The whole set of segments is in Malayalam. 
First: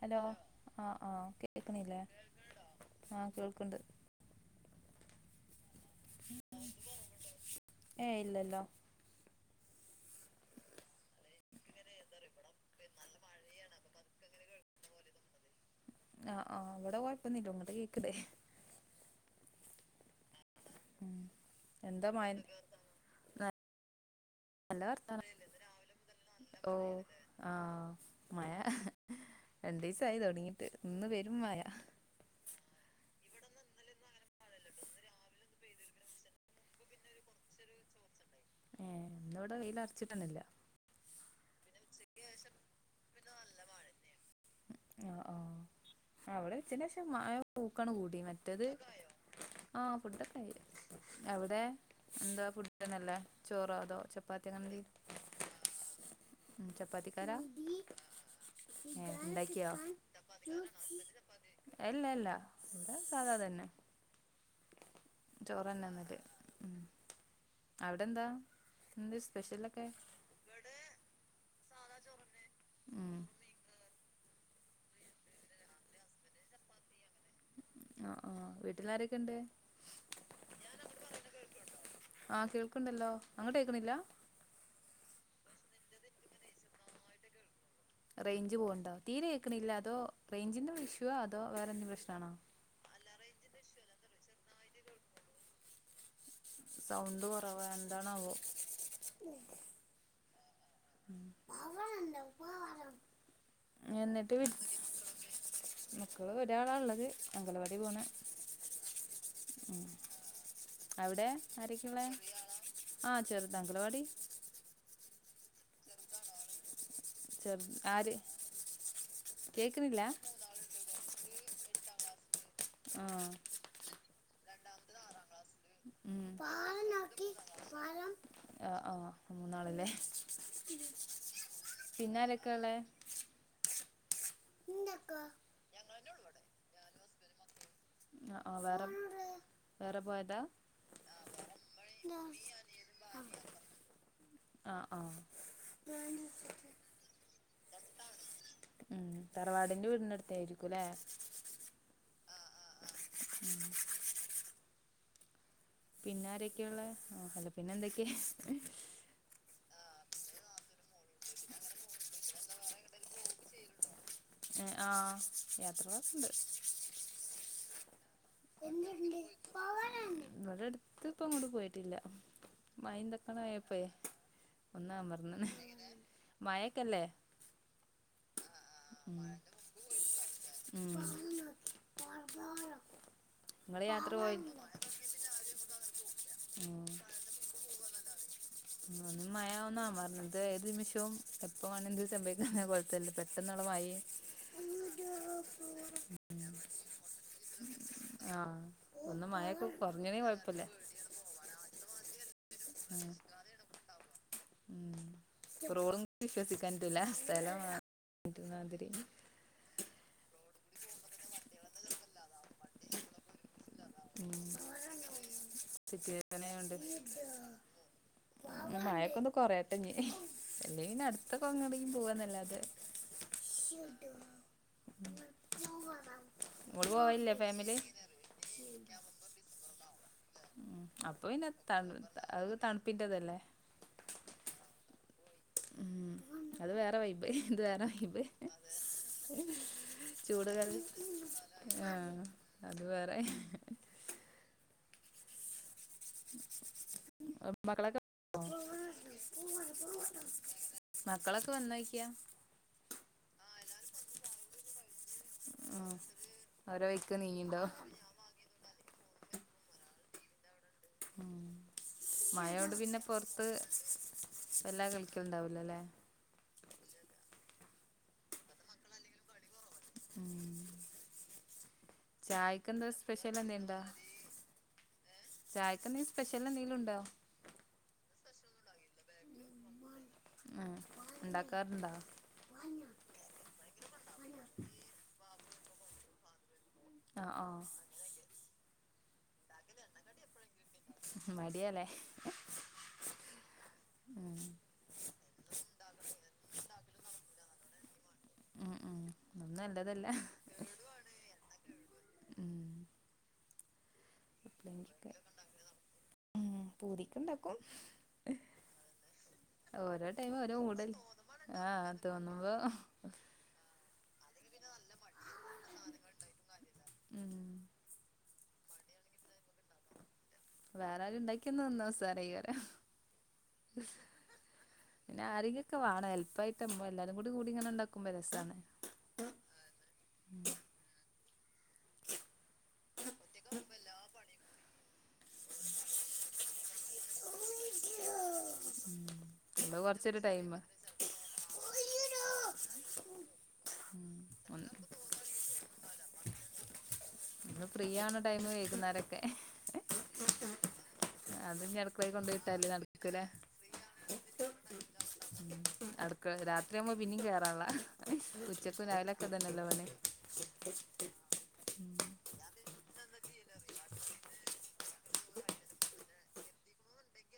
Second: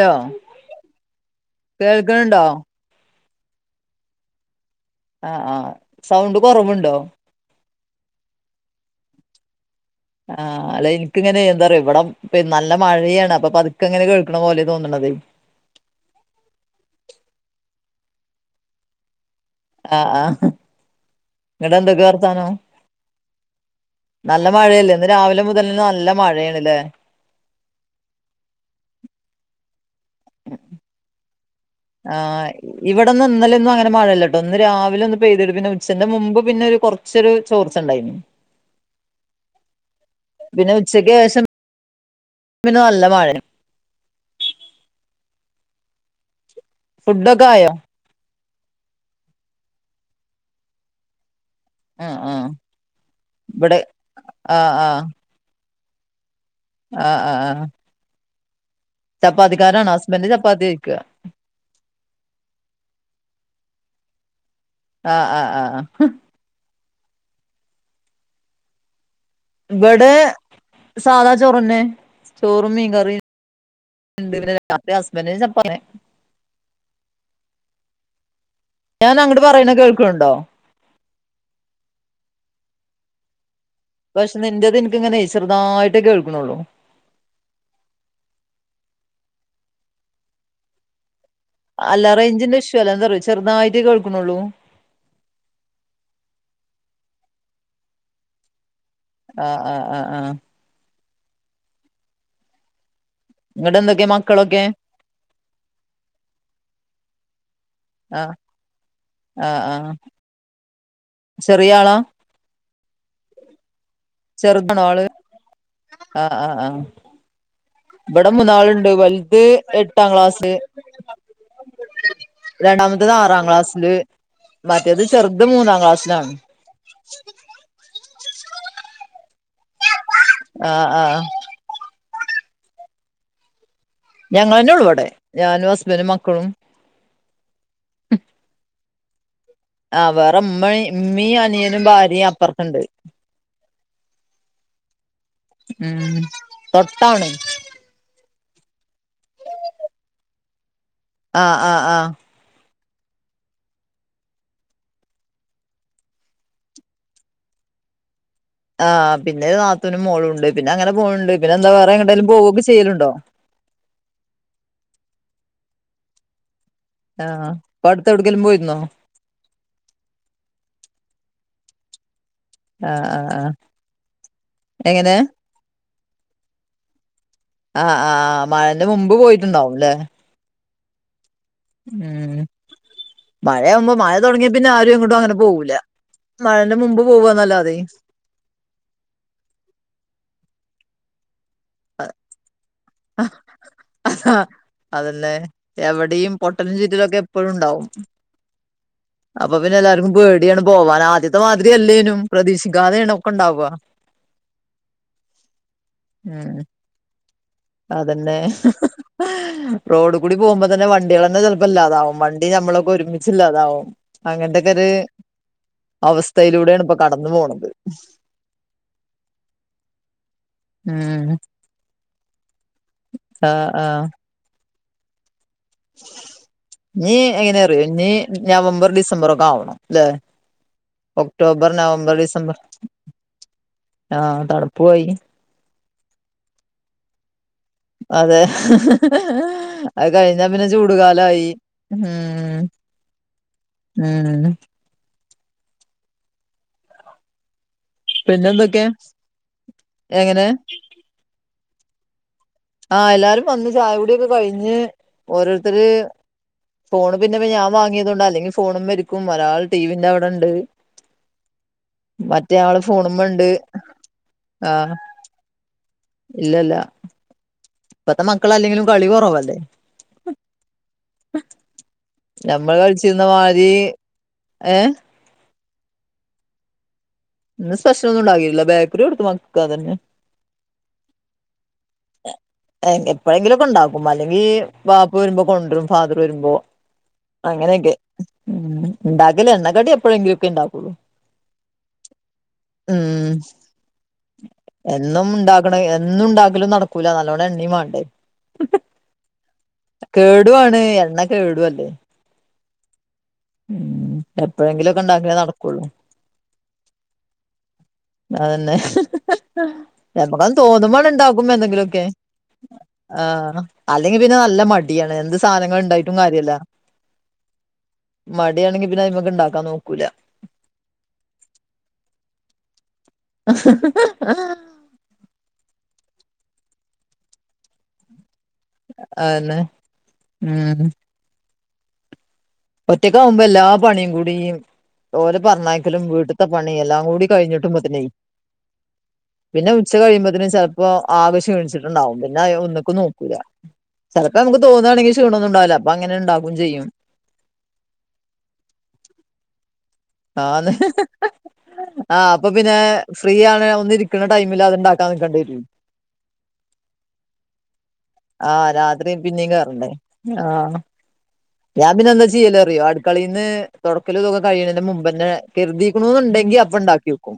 ഹലോ ആ ആഹ കേൾക്കണില്ലേ കേൾക്കണുണ്ടോ ആ കേൾക്കണ്ട് ആഹ ആഹ സൗണ്ട് കുറവുണ്ടോ ഏ ഇല്ലല്ലോ ആഹ അല്ല എനിക്കിങ്ങനെ ന്താ ഇവിട നല്ല മഴയാണ് അപ്പൊ അതുക്കെങ്ങനെ കേൾക്കണ പോലെ തോന്നണത് ആഹ് ആഹ് വിടെ കുഴപ്പംന്നില്ല ഇങ്ങട് കേൾക്കണ്ട് ആഹ് ആഹ ഉം ന്നട്ട് എന്തൊക്കെ എന്താ മഴ വർത്താനം ന- നല്ല മഴയല്ലേ ഇന്ന് രാവിലെ മുതൽന്ന് നല്ല മഴയാണ്ല്ലേ ആഹ മഴ രണ്ട് ദിസായി തുടങ്ങിട്ട് ഇന്ന് പെരും മഴ ആഹ ഇവിടെന്ന് ഇന്നലെ ഒന്നും അങ്ങന മഴയല്ലോട്ടോ ഇന്ന് രാവിലെ ഒന്ന് പെയ്തിട്ട പിന്നെ ഉച്ചന്റെ മുമ്പ് പിന്നെ ഒരു കുറച്ചൊരു ചോർച്ച ഉണ്ടായിന് [inaudible] ഏ ഇന്ന് ഇവിടെ വെയിലൽ അറച്ചിട്ടന്നില്ല പിന്നെ ഉച്ചക്ക് ശേഷം പിന്നെ നല്ല മഴ ആഹ ആഹ ഇവിടെ ഉച്ചന്റെ ശേഷം മഴ ഫുഡൊക്കെ ആയോ ഉക്ക് അങ്ങട്ട് കൂടിക്കന് [unintelligible] ഫുഡ് ഒക്കെ ആയോ ആ് ഫുഡൊക്കെയി ആവിടെ ആഹ് ആഹ് എന്താ ഫുഡന്നല്ലേ ചോറോ ഇവിടെ അതോ ചപ്പാത്തി അങ്ങനെ ആഹ് എന്ത് ആഹ് ഉ ചപ്പാത്തി ആഹ് കാരാ ആഹ് ഏ ഇണ്ടാക്കിയോ ചപ്പാത്തിക്കാരാണോ ഹസ്ബൻഡ് ചപ്പാത്തി കഴിക്കാ അല്ല ഇല്ല ഇ സാധാ തന്നെ ആഹ് ആഹ് ആഹ് ചോറന്നെ ന്നല് ഉ അവിടെ എന്താ എന്തെ സ്പെഷൽ ഇവിടെ സാധാ ചോറന്നെ ചോറും ഉം മീൻകറിയും [unintelligible] ഹസ്ബൻഡ്നു ചപ്പാത്തി ആ ആഹ ഞാൻ വീട്ടിൽാരൊക്കെ ഉണ്ട് അങ്ങട്ട് പറയണ കേൾക്കണുണ്ടോ ആഹ കേൾക്കുണ്ടല്ലോ അങ്ങോട്ട് കേക്കുന്നില്ലെ പക്ഷെ നിന്റെറത് ഇനിക്കിങ്ങനെ ചെറുതായിട്ടേ കേൾക്കുന്നുള്ളൂ റേഞ്ച് പോണ്ടോ തീരെ കേൾക്കണില്ല അതോ റെയ്ഞ്ച്ന്റെ ഇഷ്യു അതോ വ അല്ലാ റേഞ്ന്റെ ഇഷ്യ അല്ല എന്ത പറയ ചെറുതായിട്ടേ കേൾക്കണള്ളൂ സൗണ്ട് കുറവാ എന്താണാവോ ആഹ ആഹ ആഹ് ആഹ ഇങ്ങട്ട് എന്തൊക്കെ എന്നിട്ട് മക്കളൊക്കെ മക്കള് ഒരാളാ ഉള്ളത് അംഗൻവാടി പോണ ആഹ് ആഹ് ആഹ് അവിടെ ചെറിയ ആളാ ആരെക്കുള്ളത് ആഹ ചെറുതാ അംഗലവാടി ചെറുതണോള് ആഹ് ആഹ ആഹ് ചെറു ആര് ഇവിടെ മൂന്നാളുണ്ട് വലുത് എട്ടാം ക്ലാസ് എട്ടാങ്ങ [inaudible] രണ്ടാമത്തേത് ആറാം ക്ലാസ്സില് മറ്റേത് ചെറുത് മൂന്നാം ക്ലാസ്സിലാണ് ആഹ് ആഹ് മൂന്നാളല്ലേ ആഹ് ആഹ് പിന്നെ അരൊക്കെയള്ളെ ഞങ്ങൾ തന്നെയ ഉള്ള അവിടെ ഞാനും ഹസ്ബൻഡും മക്കളും ആഹ് ആഹ് വേറെ വേറെ ആഹ് പോയതാ വേറെമ്മ ഉമ്മീ അനിയനും ഭാര്യയും അപ്പുറക്കുണ്ട് ആഹ് ആഹ് ഉം തൊട്ടാണ് ഉം തറവാടിന്റെ വീടിന്റെടുത്ത ആയിരിക്കുംല്ലേ ആഹ് ആഹ് ആഹ് ഉം പിന്നെ ആരൊക്കെയ ഉള്ള ആഹ് അല്ല പിന്നെ എന്തൊക്കെയ ആഹ് പിന്നെ നാത്തനും മോളുണ്ട് പിന്നെ അങ്ങനെ പോയിന്നുണ്ട് പിന്നെന്താ പററെ എന്തായാലും വ്‌ളോഗ്കൊക്കെ ചെയ്യലുണ്ടോ ഏഹ് ആഹ് യാത്രകളൊക്കുണ്ട് ആഹ് അടു ത്ത് എടുങ്കി ഇങ്ങളടെ അടുത്ത് ഇപ്പ അങ്ങോട്ട് പോയിട്ടില്ല ആഹ് ആഹ് ആഹ് മഴന്തൊക്കണപ്പ ഒന്നാ എങ്ങനെ അമർന്ന് മയക്കല്ലേ ആഹ് ആഹ് മഴന്റെ മുമ്പ് പോയിട്ടുണ്ടാവും അല്ലേ പറ പറ ഉം [unintelligible] മഴയാവുമ്പോ മഴ തുടങ്ങിയ പിന്നെ ആരും ഇങ്ങോട്ടും അങ്ങനെ പോകൂല്ല മഴന്റെ മുമ്പ് പോവന്നല്ലാതെ ഒന്ന് മഴന്നാ പറഞ്ഞത് ഏത് നിമിഷവും എപ്പ വണങ്കിലും സംഭവിക്കാ അതന്നെ എവിടെയും പൊട്ടലും ചീറ്റലൊക്കെ എപ്പോഴും ഉണ്ടാവും ആഹ് ഒന്ന് അപ്പൊ മഴയൊക്കെ പിന്നെ എല്ലർക്കും കൊറഞ്ഞണേ പേടിയാണ് കൊഴപ്പല്ല പോവാന ആദ്യത്ത അത്മാതിരി അല്ലേനും ഉം പ്രതീക്ഷിക്കാതെെയണ ഒക്കെ ഉണ്ടാവാ ഉം റോൾ വിശ്വസിക്കാ പറ്റൂല സ്ഥലം അതന്നെ മാതിരി റോഡ് കൂടി പോക്പോ തന്നെ വണ്ടികളന്നെ ചിലപ്പ ഇല്ലാതാവും വണ്ടി നമ്മളൊക്കെ ഒരുമിച്ചില്ലാതാവും ഉം അങ്ങനത്തക്കെര് സിറ്റുവേഷനായോണ്ട് അവസ്ഥയിലൂടെയാണ് ഇപ്പോ കടന്നു പോണത് മ് മഴഒക്കെ ഒന്ന് കൊറയട്ടെ ഇനി എല്ലേ ഇന ഉം അടുത്തക്കൊകറങ്ങി പോവന്നല്ലാതെ ആഹ് [unintelligible] ആഹ് ഇങ്ങോട് ഇനി പോവല്ലേ എങ്ങനെ ഫാമിലി അറിയോ ഇനി നവംബർ ഡിസംബർ ഒക്കെ ആവണം ല്ലേ ഉം അപ്പൊ പിന്നെ തൺ അഇ ഡിസംബർ തണുപ്പിന്റതല്ലേ ആഹ് തണുപ്പ്‌ കഴിഞ്ഞ് ഉം അത് വേറെ വൈബ് ഇത് വേറെ വൈബ് അതെ അത് കഴിഞ്ഞാ പിന്നെ ചൂടുകൾ ചൂടുകാലായി ഉം ആഹ് അതുവേറെ ഉം മക്കളക്കെ പിന്നെന്തൊക്കെ എങ്ങനെ [unintelligible] മക്കളൊക്ക വന്നോക്കിയാ ആഹ് എല്ലാരും വന്ന് ചായ കുടിയൊക്കെ കഴിഞ്ഞ് ഓരോരുത്തര് ഉം ഓരോ വഴിക്ക് ഫോണ് പിന്നെ ഇപ്പം ഞാൻ നീങ്ങിണ്ടാവും വാങ്ങിയത് കൊണ്ടാ അല്ലെങ്കിൽ ഫോണുമേരിക്കും ഒരാൾ ടിവിന്റെ അവിടെണ്ട് ഉം മഴയാഒണ്ട് പിന്നെ ഫോണുമ്മേ ഉണ്ട് പുറത്ത് വല്ലാ ആഹ് കളിക്കലുണ്ടാവൂലല്ലേ ഇല്ലല്ല ഇപ്പത്തെ മക്കളല്ലെങ്കിലും കളി കുറവല്ലേ ഉം ഞമ്മള് ചായ്ക്കെന്താ കളിച്ചിരുന്ന സ്പെഷ്യൽ എന്താ മാതിരി ഇണ്ടാ ഏഹ് ചായക്ക്‌ എന്തേലും സ്പെഷ്യൽ എന്തെങ്കിലും ഉണ്ടോ? ഇന്ന് സ്പെഷ്യൽ ഒന്നും ഉണ്ടാക്കില്ല ബേ മ് ഉണ്ടാക്കാറുണ്ടാ? എ എങ്കെ എപ്പോഴെങ്കിലൊക്കെ ഒണ്ടാക്കും അല്ലെങ്കി വാപ്പ വരുമ്പോ കൊണ്ടരും ഫാദർ വരുമ്പോ. ആഹ് ആഹ് അങ്ങനെയൊക്കെ മ് ഇണ്ടക്കല് എണ്ണ കടി എപ്പോഴെങ്കിലും ഒക്കെ ഇണ്ടാവും. മടിയാല്ലേ. മ് ഉം എന്നും ഇണ്ടാക്കണ എന്നും ഇണ്ടാക്കല് നട ക്കൂല്ല നല്ലോണം എണ്ണേം മാണ്ടേ. മ് മ് [unintelligible] കേടുവാണ് എണ്ണ കേടുവല്ലേ. മ് മ് എപ്പോഴെങ്കിലൊക്കെ ഇണ്ടാക്കല് നടക്കുള്ളൂ. മ് പൂതിക്ക് ഇണ്ടാക്കും. അതന്നെ ടൈം ചെലപ്പൊക്കെ ഓരോ മൂടല്ലേ തോന്നുമ്പാണ് ഇണ്ടാക്കും ആഹ് എന്തെങ്കിലൊക്കെ. തോന്നുമ്പോ ആ അല്ലെങ്കി പിന്നെ നല്ല മടിയാണ്, എന്ത് സാധനങ്ങൾ ഇണ്ടായിട്ടും കാര്യല്ല. മ് മടിയാണെങ്കി പിന്നെ അതിമ്മേക്ക് ഇണ്ടാക്കാൻ നോക്കൂല. വേറാരും ഇണ്ടാക്കി തന്ന് തന്ന [unintelligible] ആ പിന്നെ ആരെങ്കിലൊക്കെ വാണം ഹെൽപ്പായിട്ടമ്പോ എല്ലാരും കൂടി കൂടി ഇങ്ങനെ ഇണ്ടാക്കുമ്പോ രസാണ്. ആന്നെ മ് ഒറ്റക്കാവുമ്പോ എല്ലാ പണിയും കൂടീം ഓലെ പറഞ്ഞയക്കലും വീട്ട്ത്തെ പണി എല്ലാം കൂടി കഴിഞ്ഞിട്ടും പത്തിനേ മ് പിന്നെ ഉച്ച കഴിയുമ്പോത്തന് ചെലപ്പോ [unintelligible] എണിച്ചിട്ടുണ്ടാവും, പിന്നെയാ ഒന്നക്കും നോക്കൂല. ഉം ചെലപ്പോ നമുക്ക്‌ ഒന്ന് തോന്നുവാണെങ്കിൽ ക്ഷീണൊന്നും ഉണ്ടാവില്ല, അപ്പ അങ്ങനെ ഇണ്ടാക്കും ചെയ്യും. ഇന്ന് ഫ്രീ ആണ് ടൈം വൈകുന്നേരൊക്കെ. ആന്ന് അതും കെടക്കോയി കൊണ്ട് ഇട്ടാല് നട്ക്ക്ലെ. [unintelligible] ഒന്ന് ഇരിക്കണ മ് അടുക്കള രാത്രിയാവുമ്പോ പിന്നേം കേറാനുള്ള ആഹ് ഉച്ചക്കും രാത്രി രാവിലേം പിന്നേം കേറണ്ടേ. ആഹ് ഞാൻ പിന്നെന്താ ചെയ്യല് അറിയോ അടുക്കളേന്ന് തൊടക്കലും ഇതൊക്കെ കഴിയണന്റെ മുമ് മ്പന്നെ കെരുതിക്കണു എന്നുണ്ടെങ്കിൽ അപ്പം ഇണ്ടാക്കി വെക്കും.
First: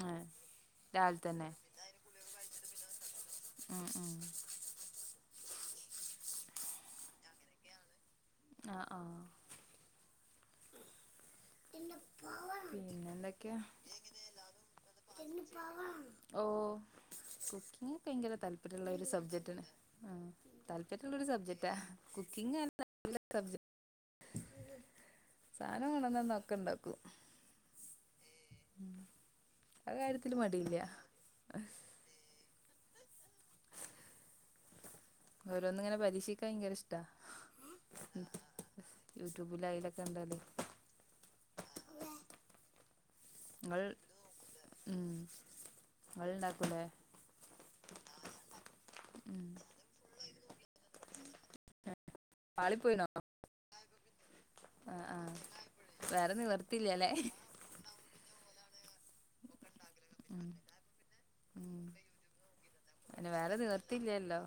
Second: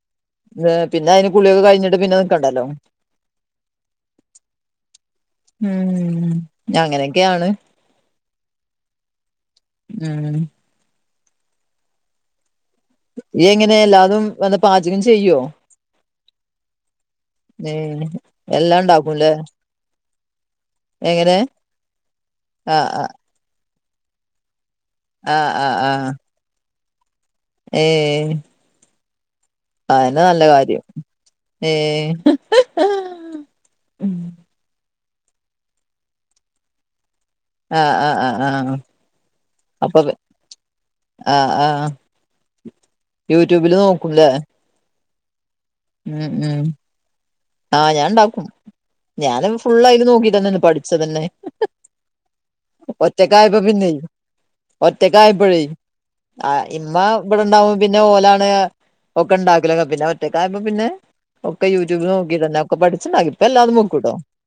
മ് [unintelligible] പിന്നെ അയിന് കുളിയൊക്കെ കയിഞ്ഞിട്ട് പിന്നെ നിക്കണ്ടല്ലോ. മ് മ് മ് അങ്ങനെയൊക്കെയാണ്. ആ ആഹ് മ് [unintelligible] ഇയ്യ് പിന്നെന്തൊക്കെയാ എങ്ങനെ എല്ലാതും വന്ന് പാചകം ചെയ്യോ ഓഹ് കുക്കിംങ് ഒക്കെ ഏഹ് ഭയങ്കര എല്ലാം താല്പര്യള്ള ഒരു ഇണ്ടാക്കുംല്ലേ സബ്ജക്ട് ആണ്, ആഹ് താല്പര്യള്ള ഒരു എങ്ങനെ സബ്ജക്റ്റാ. കുക്കിംങ് ആഹ് ആഹ് [inaudible] [unintelligible] ആഹ് ആഹ് സാനം കൊണ്ടു ആഹ് വന്നു തന്ന ഒക്കെ ഇണ്ടാകും. ഏഹ് ആ അതന്നെ കാര്യത്തില് നല്ല മടിയില്ല കാര്യം ഏഹ് ഓരോന്ന് ഇങ്ങനെ പരീക്ഷിക്കാൻ ഭയങ്കര ഇഷ് ടാ, ആഹ് ആഹ് മ് ആഹ് ആഹ് അപ്പൊ യൂട്യൂബിലായ്ലൊക്കെ ഇണ്ടാവുലേ. ആഹ് ആഹ് യൂട്യൂബില് ഇങ്ങൾ നോക്കുംല്ലേ ഉം ഉം നിങ്ങൾ ഉം ഉണ്ടാക്കുംയില്ലേ ആഹ് ഞാൻ ഇണ്ടാക്കും ഞാന് ഫുള്ളായിട്ട് നോക്കി തന്നെ പഠിച്ച തന്നെ പാളിപ്പോയിനോ ഒറ്റക്കായപ്പോ പിന്നെയ് ആ ആ ഒറ്റക്കായപ്പോഴേ വേറെ ആ നിവർത്തിയില്ല ഉമ്മ അല്ലേ ഇവിടെണ്ടാവും പിന്നെ ഓലാണ് ഒക്കെ ഇണ്ടാക്കലൊക്കെ പിന്നെ ഉം, ഒറ്റക്കായപ്പൊ പിന്നെ ഒക്കെ ഉം. യൂട്യൂബ് നോക്കി തന്നെ പിന്നെ വേറെ നിവർത്തില്ലല്ലോ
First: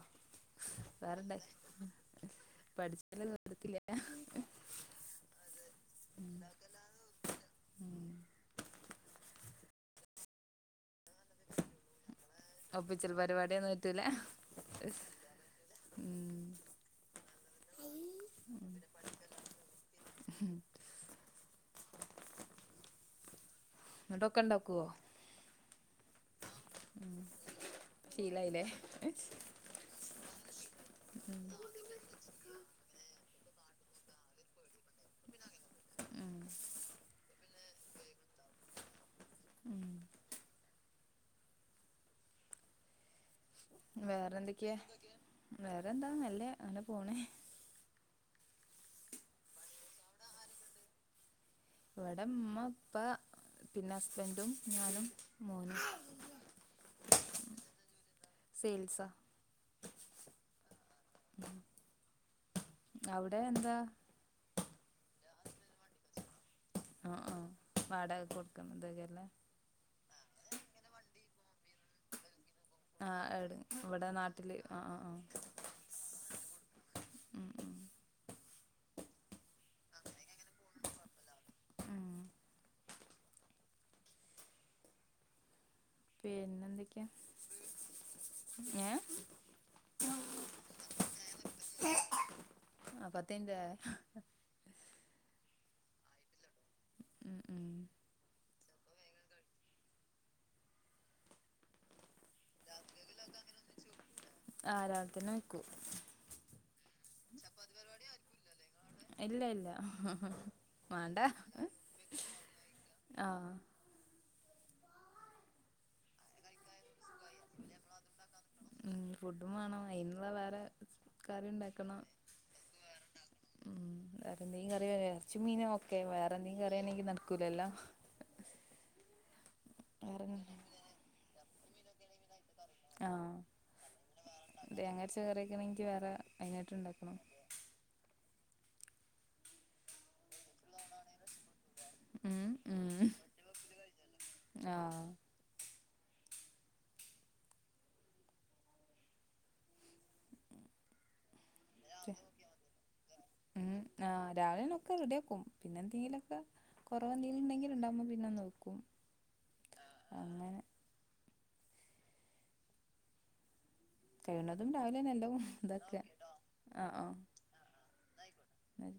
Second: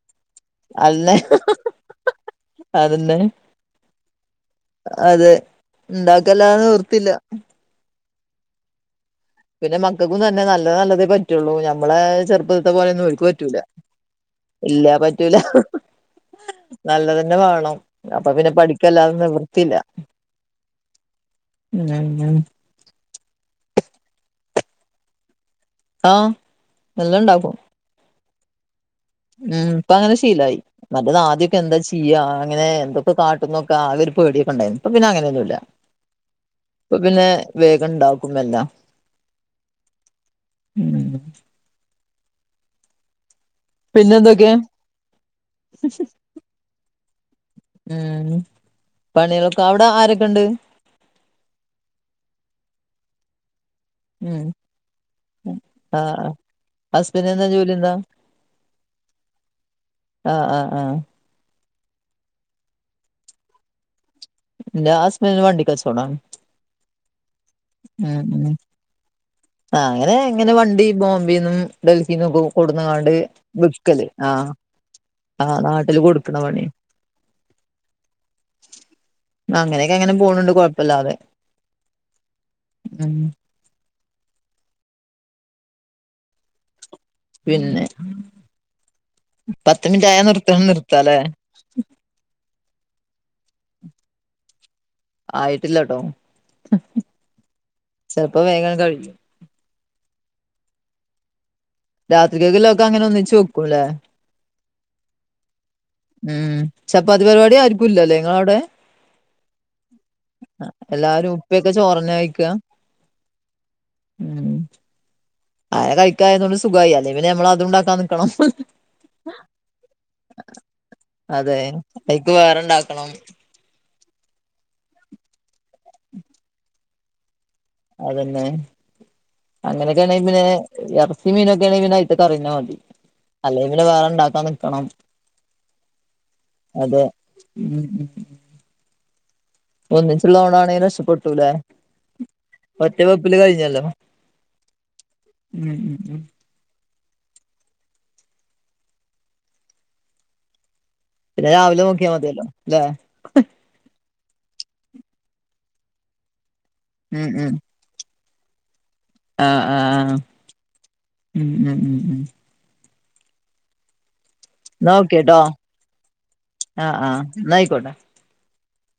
അന്നെ വേറെണ്ടാക്കി അതന്നെ പഠിക്കല് നിർത്തത്തില്ലല്ലോ അതെ ഇണ്ടാക്കലല്ലാതെ നിവർത്തില്ല ഉം പിന്നെ മക്കൾക്കും തന്നെ നല്ല നല്ലതേ പറ്റുള്ളൂ ഞമ്മളെ ചെറുപ്പത്തെ പോലെയൊന്നും ഒപ്പിച്ചൽ ഒൽക്ക് പറ്റൂല പരിപാടിയൊന്നും ഇല്ലാ പറ്റൂല ഉം. നല്ലതന്നെ വേണം അപ്പൊ പിന്നെ പഠിക്കല്ലാതെ നിവൃത്തിയില്ല. [inaudible] [unintelligible] എന്നിട്ടൊക്കെ ഉണ്ടാക്കുവോ ആഹാ ശീലവായില്ലേ ഉം ഇപ്പൊ അങ്ങനെ ശീലായി, മറ്റേത് ഉം, ആദ്യമൊക്കെ എന്താ ചെയ്യാ അങ്ങനെ എന്ത- കാട്ടുംന്നൊക്കെ ആകെയൊരു പേടിയൊക്കെയൊണ്ടായിരുന്നു ഇപ്പ പിന്നെ അങ്ങനെയൊന്നുമില്ല ഉം ഇപ്പൊ പിന്നെ വേഗം ഇണ്ടാക്കും എല്ലാം ഉം ഉം പിന്നെ വേറെ എന്തൊക്കെ എന്തൊക്കെയാ വേറെന്താ നല്ലയാ അങ്ങനെ പോണേ ഉം പണികളൊക്കെ അവിടെ ആരൊക്കെ ഉണ്ട് ഇവിടെ ഉമ്മ ഉപ്പ പിന്നെ ഉം ഹസ്ബൻഡും ഞാനും മോനും ഹസ്ബൻഡന് എന്താ ജോലി എന്താ സെയിൽസാ ആഹ് ആഹ് ആഹ് [inaudible] അവിടെ എന്താ എന്റെ ഹസ്‌ബെൻഡിന് വണ്ടി കച്ചോടം ആഹ് ആഹ് വാടയ്ക്ക് കൊടുക്കുന്നത് ഇതൊക്കെല്ലേ ആ അങ്ങനെ എങ്ങനെ വണ്ടി ബോംബെ നിന്നും ഡൽഹിനും ഒക്കെ കൊ - കൊണ്ടുവന്ന് ആയാണ്ട് ആഹ് എവിടെ വിക്കല് ഇവിടെ ആഹ് നാട്ടില് ആഹ് ആഹ് നാട്ടില് കൊടുക്കണ പണി ഉം ഉം അങ്ങനെയൊക്കെ അങ്ങനെ പോണുണ്ട് കൊഴപ്പല്ലാതെ ഉം ഉം പിന്നെന്തൊക്ക- പിന്നെ ഏഹ് പത്ത് മിനിറ്റ് ആയ നിർത്ത നിർത്താലേ ആപത്ത് മിനിറ്റ് ആയാൽ ആയിട്ടില്ല കേട്ടോ ഉം ഉം ചെലപ്പോൾ വേഗംയങ്ങ് കഴിയും രാത്രിക്ക് ഒക്കെയുള്ളത് അങ്ങനെ ഒന്നിച്ച് വെക്കുംയല്ലേ ആ രാത്രിനെ വയ്ക്കും ഉം ചപ്പാത്തി പരിപാടി ആർക്കുംയില്ലയല്ലേ നിങ്ങടെ അവിടെ ഇല്ല ഇല്ല വേണ്ട എല്ലാരും ഉപ്പിയൊക്കെ ചോറ് തന്നെ കഴിക്കുക ആഹ് ഉം ആയ കൈക്കായതുകൊണ്ട് സുഖമായി അല്ലേ പിന്നെ നമ്മള് അതുണ്ടാക്കാൻ നിക്കണം ഉം ഫുഡും വേണം അതിനുള്ള വേറെ കറി ഉണ്ടാക്കണം വേറെ ഉണ്ടാക്കണം ഉം വേറെ എന്തെങ്കും കറിയ ഇറച്ചി മീന ഓക്കെ വേറെ എന്തെങ്കും കറിയാണെങ്കിൽ നടക്കൂലല്ലോ അതന്നെ അങ്ങനെയൊക്കെ ആണെങ്കിൽ വേറെ പിന്നെ ഇറച്ചി മീനൊക്കെയ ആണെങ്കിൽ അയ്തേ കറി മതി അല്ലേ പിന്നെ വേറെണ്ടാക്ക അതെ ഹാരിസ് കേറിണെങ്കിൽ വേറെ അതിനായിട്ട് അതെ ഉണ്ടാക്കണം ഉം ഉം ഉം ഒന്നിചുള്ള ഓണം ആണെങ്കിൽ രക്ഷപ്പെട്ടു ഉം ഒറ്റേ വെപ്പില് കഴിഞ്ഞല്ലോ ആഹാ ഉം ഉം ഉം പിന്നെ രാവിലെ നോക്കിയ മതിയല്ലോ അല്ലെ ആ രാവിലെനൊക്കെ റെഡിയ ആക്കും പിന്നെ എന്തെങ്കിലുംക്കെ കുറവ് ഉം എന്തെങ്കിലുണ്ടെങ്കിൽ ഉണ്ടാവുമ്പ നോക്കും ആഹാ ആഹാ ആഹാ അങ്ങനെ ഉം ഉം ഉം ഉം കയ്യിണതും ന്നാ രാവിലെന്നെ ഓക്കേട്ടോ എല്ലൊം ഇതാക്കാ ആഹ ആഹ് ആഹ് ന്നാ ആയിക്കോട്ടെ ആഹ